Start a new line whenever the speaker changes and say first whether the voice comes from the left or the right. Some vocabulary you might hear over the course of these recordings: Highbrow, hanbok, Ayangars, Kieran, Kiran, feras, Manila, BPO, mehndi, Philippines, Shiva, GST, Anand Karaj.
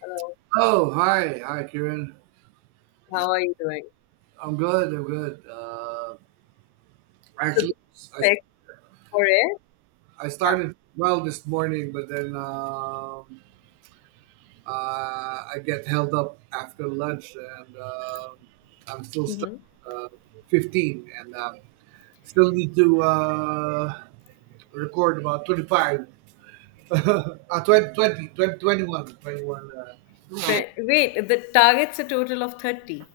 left: Hello,
right: Oh, hi, hi, Kieran.
left: how are you doing?
right: I'm good. I'm good.
left: So, the
right: Actually, I,
left: specs for it?
right: I
left: Yeah.
right: started well this morning, but then I get held up after lunch, and I'm still stuck
left: Mm-hmm.
right: uh, 15, and still need to record about 25, 20, twenty, 20, 21, 21.
left: Wait, the target's a total of 30.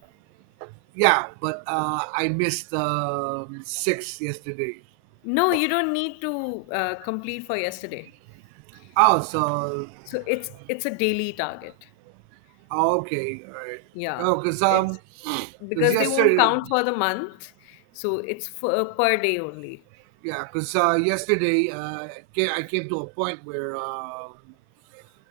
right: Yeah, but I missed six yesterday.
left: No, you don't need to complete for yesterday.
right: Oh, so.
left: So it's a daily target.
right: Oh, okay, all right.
left: Yeah,
right: Oh,
left: it's
right: cause
left: because they won't
right: yesterday,
left: count for the month, so it's for per day only.
right: yeah, cause yesterday I came to a point where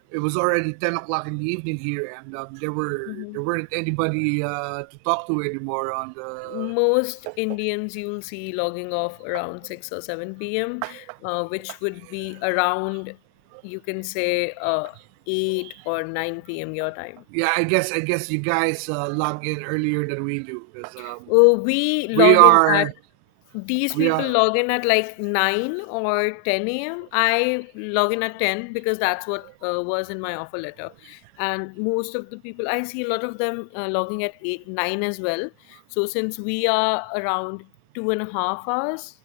right: it was already 10 o'clock in the evening here, and there
left: Mhm.
right: weren't anybody to talk to anymore on the.
left: Most Indians you'll see logging off around 6 or 7 p.m., which would be around, you can say, 8 or 9 p.m. your time.
right: Yeah, I guess you guys log in earlier than we do, cause
left: We
right: we
left: log in at
right: are
left: These
right: we
left: people
right: are
left: log in at like 9 or 10 a.m. I log in at 10 because that's what was in my offer letter. And most of the people, I see a lot of them logging at 8, 9 as well. So since we are around 2.5 hours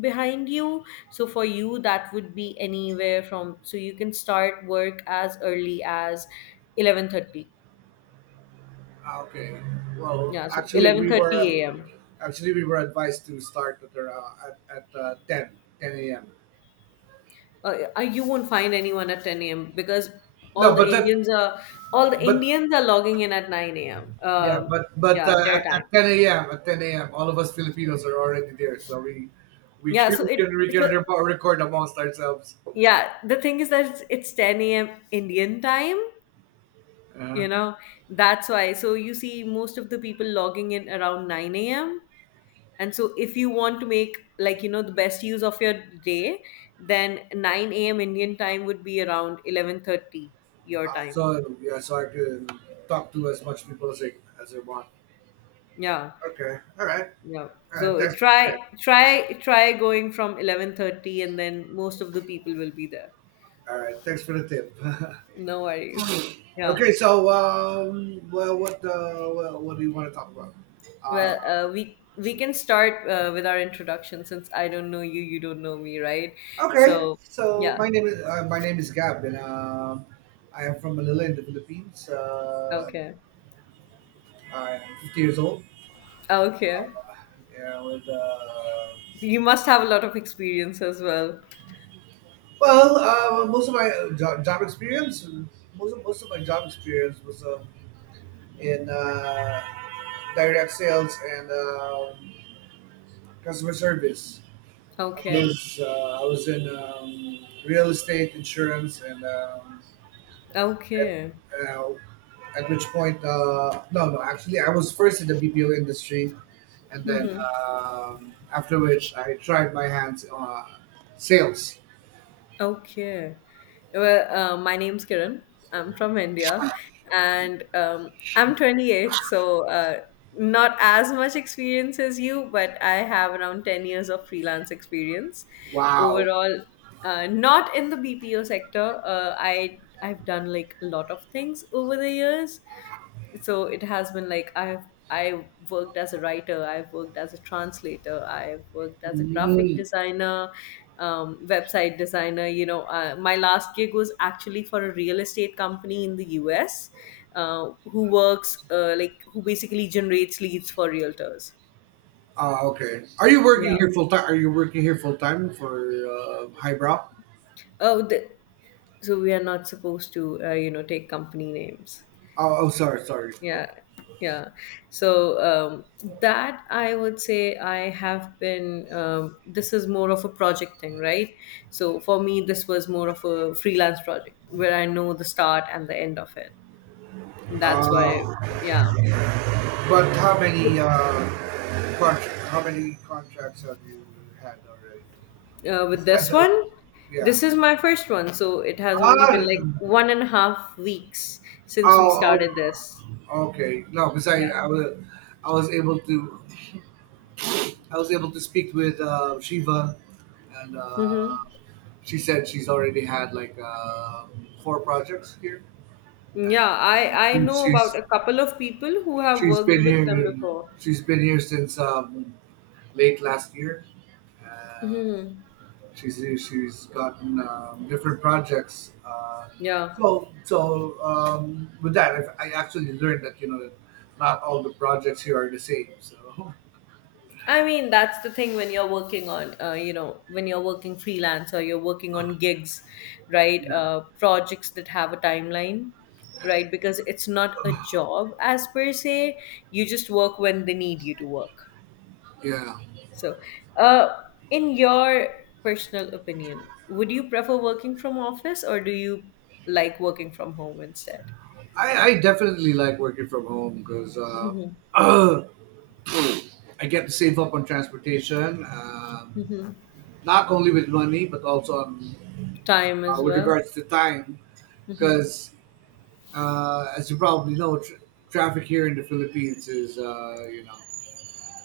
left: behind you, so for you that would be anywhere from, so you can start work as early as 11:30.
right: ah, okay. Well,
left: Yeah, so 11:30 a.m.
right: actually we were advised to start at ten a.m.
left: You won't find anyone at 10 a.m. because all
right: No,
left: the Indians are all the
right: but
left: Indians are logging in at 9 a.m.
right: yeah, but but
left: Yeah,
right: uh,
left: their
right: at
left: time.
right: 10 a.m., at 10 a.m., all of us Filipinos are already there, so
left: yeah so it
right: we can
left: so
right: record amongst ourselves.
left: yeah, the thing is that it's 10 a.m. Indian time,
right: Uh,
left: you
right: uh,
left: know, that's why. So you see most of the people logging in around 9 a.m. And so, if you want to make, like, you know, the best use of your day, then 9 a.m. Indian time would be around 11:30 your time.
right: so, yeah, so I can talk to as much people as I want.
left: Yeah,
right: Okay,
left: yeah.
right: all right.
left: So
right: Thanks for the
left: try
right: tip.
left: try try going from 11:30, and then most of the people will be there.
right: All right, thanks for the tip.
left: No worries. Yeah.
right: Okay, so well, what do you want to talk about? Uh,
left: Well, we can start with our introduction, since I don't know you, you don't know me, right?
right: Okay,
left: So
right: so
left: yeah.
right: my name is Gab, and I am from Manila in the Philippines.
left: Okay.
right: I am 50 years old.
left: Okay.
right: Yeah,
left: So you must have a lot of experience as well.
right: most of my job experience, most of my job experience was in direct sales and customer service.
left: Okay.
right: I was in real estate, insurance, and at,
left: Okay,
right: uh, at which point, no, no, actually, I was first in the BPO industry, and then after which I tried my hands on sales.
left: okay. Well, my name's Kiran. I'm from India, and I'm 28, so not as much experience as you, but I have around 10 years of freelance experience
right: Wow.
left: overall. Not in the BPO sector. I've done, like, a lot of things over the years. So it has been like I worked as a writer, I've worked as a translator, I've worked as a graphic
right: Mm.
left: designer, website designer, you know. My last gig was actually for a real estate company in the US, who works, like, who basically generates leads for realtors.
right: Oh, okay. Are you working
left: Yeah.
right: here full time? Are you working here full time for Highbrow?
left: oh the, so we are not supposed to, you know, take company names.
right: Oh, oh, sorry, sorry.
left: Yeah,
right: Okay.
left: yeah. So that, I would say, I have been, this is more of a project thing, right? So for me this was more of a freelance project where I know the start and the end of it, that's why.
right: Uh,
left: Yeah.
right: but how many contracts have you had already?
left: With
right: Is that
left: this
right: the-
left: one,
right: Yeah.
left: this is my first one, so it has only
right: Ah,
left: been like 1.5 weeks since we
right: oh,
left: started this.
right: oh, okay. No, because
left: Yeah.
right: I was able to, I was able to speak with Shiva, and
left: Mm-hmm.
right: she said she's already had like four projects here, and
left: Yeah, I
right: she,
left: know about
right: she's
left: a couple of people who have
right: she's
left: worked
right: been
left: with them
right: here,
left: before.
right: she's been here since late last year. Uh,
left: Hmm.
right: She's she's gotten different projects.
left: Yeah.
right: So with that, I actually learned that you know that not all the projects here are the same. So.
left: I mean, that's the thing when you're working on, you know, when you're working freelance or you're working on gigs, right?
right: Yeah.
left: Projects that have a timeline, right? Because it's not a job, as per se. You just work when they need you to work.
right: Yeah,
left: So, uh, in your personal opinion, would you prefer working from office, or do you like working from home instead?
right: I definitely like working from home because
left: Hmm.
right: I get to save up on transportation,
left: Hmm.
right: not only with money but also on
left: Time as
right: with
left: well.
right: regards to time.
left: Hmm.
right: Because as you probably know, tr traffic here in the Philippines is,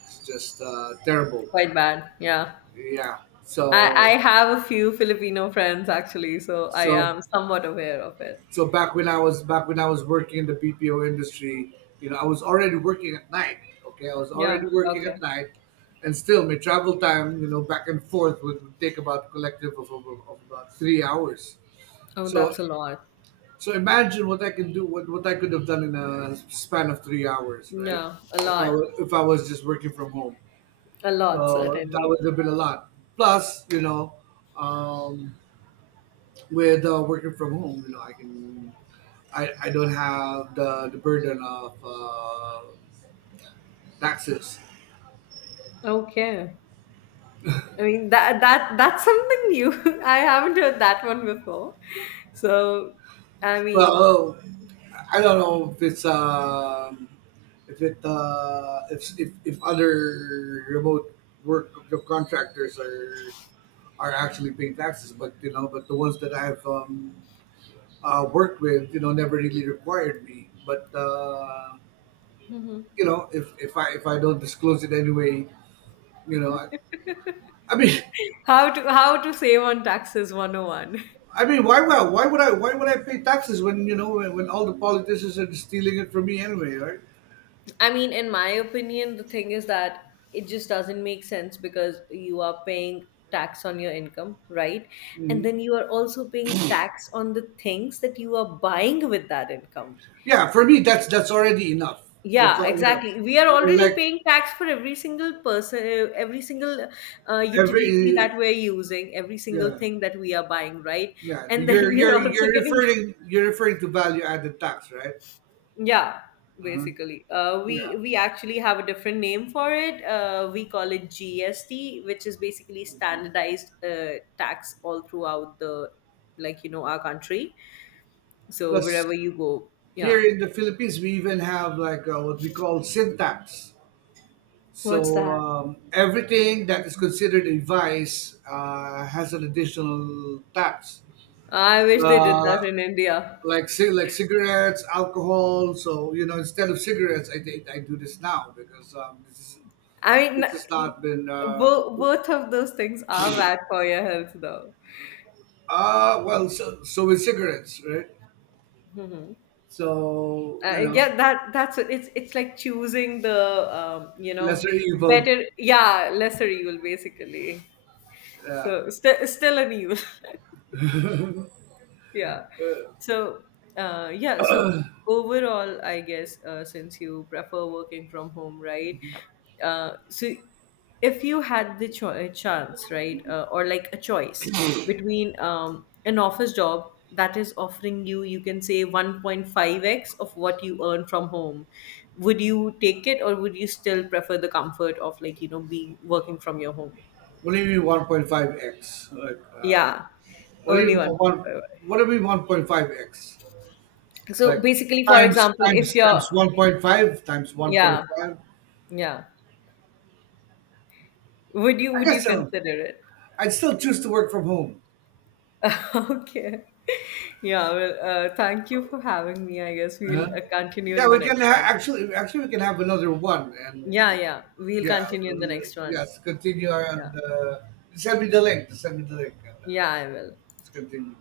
right: it's just terrible.
left: Quite bad. Yeah.
right: Yeah.
left: I have a few Filipino friends actually, so I
right: So
left: am somewhat aware of it.
right: so back when I was working in the BPO industry, I was already working at night. Okay, I was already
left: Yeah,
right: working
left: okay.
right: at night, and still my travel time, back and forth would take about collective of about 3 hours.
left: Oh,
right: So
left: that's a lot.
right: so imagine what I can do, what I could have done in a span of 3 hours, right?
left: Yeah, a lot.
right: If I was just working from home.
left: A lot,
right: So that
left: certainly.
right: would have been a lot. Plus, um, with working from home, I can, I don't have the burden of taxes.
left: Okay. I mean, that's something new. I haven't heard that one before. So I
right: Well,
left: mean,
right: oh, I don't know if other remote work contractors are actually paying taxes, but the ones that I've worked with, never really required me. But if I don't disclose it anyway, you know, I, I mean.
left: how to, how to save on taxes 101.
right: I mean, why would I pay taxes when when all the politicians are stealing it from me anyway, right?
left: I mean, in my opinion, the thing is that it just doesn't make sense because you are paying tax on your income, right? And
right: Hmm.
left: then you are also paying tax on the things that you are buying with that income.
right: Yeah, for me that's already enough. That's
left: Yeah,
right: all,
left: exactly. We are
right: yeah.
left: already
right: like
left: paying tax for every single person, every single utility
right: every
left: that we're using, every single
right: yeah
left: thing that we are buying, right?
right: yeah,
left: And then we are also getting.
right: you're referring to value added tax, right?
left: Yeah,
right: Uh-huh.
left: basically. We
right: Yeah.
left: we actually have a different name for it. We call it GST, which is basically standardized tax all throughout the, like, you know, our country. So wherever
right: Plus,
left: you go, yeah.
right: here in the Philippines, we even have like what we call sin tax.
left: What's
right: So
left: that?
right: everything that is considered a vice has an additional tax.
left: I wish they did
right: uh,
left: that in India.
right: like like cigarettes, alcohol. So, you know, instead of cigarettes, I do this now because
left: I mean,
right: this has not been.
left: both of those things are bad for your health, though.
right: Well, so with cigarettes, right? So, you know,
left: Yeah, it's like choosing the, you know,
right: lesser evil.
left: better, yeah, lesser evil, basically.
right: Uh,
left: So still an evil. Yeah. So, yeah. So overall, I guess, since you prefer working from home, right? So, if you had the a chance, right, or like a choice between, an office job that is offering you, you can say, 1.5x of what you earn from home, would you take it, or would you still prefer the comfort of, like, you know, being working from your home?
right: what do you mean 1.5 x? Like
left: Yeah,
right: what do you
left: only
right: mean
left: one point
right: one?
left: five
right: What do you mean 1.5 x?
left: x. So
right: Like
left: basically, for example, if you're...
right: times 1.5 times one
left: Yeah,
right: point five.
left: yeah. Would you
right: I
left: would you
right: guess
left: consider it?
right: I'd still choose to work from home.
left: Okay. Yeah, well, thank you for having me. I guess
right: Uh,
left: we'll continue
right: Yeah,
left: in the
right: we can
left: next one.
right: actually, we can have another one, and
left: Yeah, yeah. We'll
right: yeah,
left: continue in the next one.
right: yes, continue and
left: Yeah.
right: send me the link. Send me the link, and
left: Yeah, I will.
right: let's continue.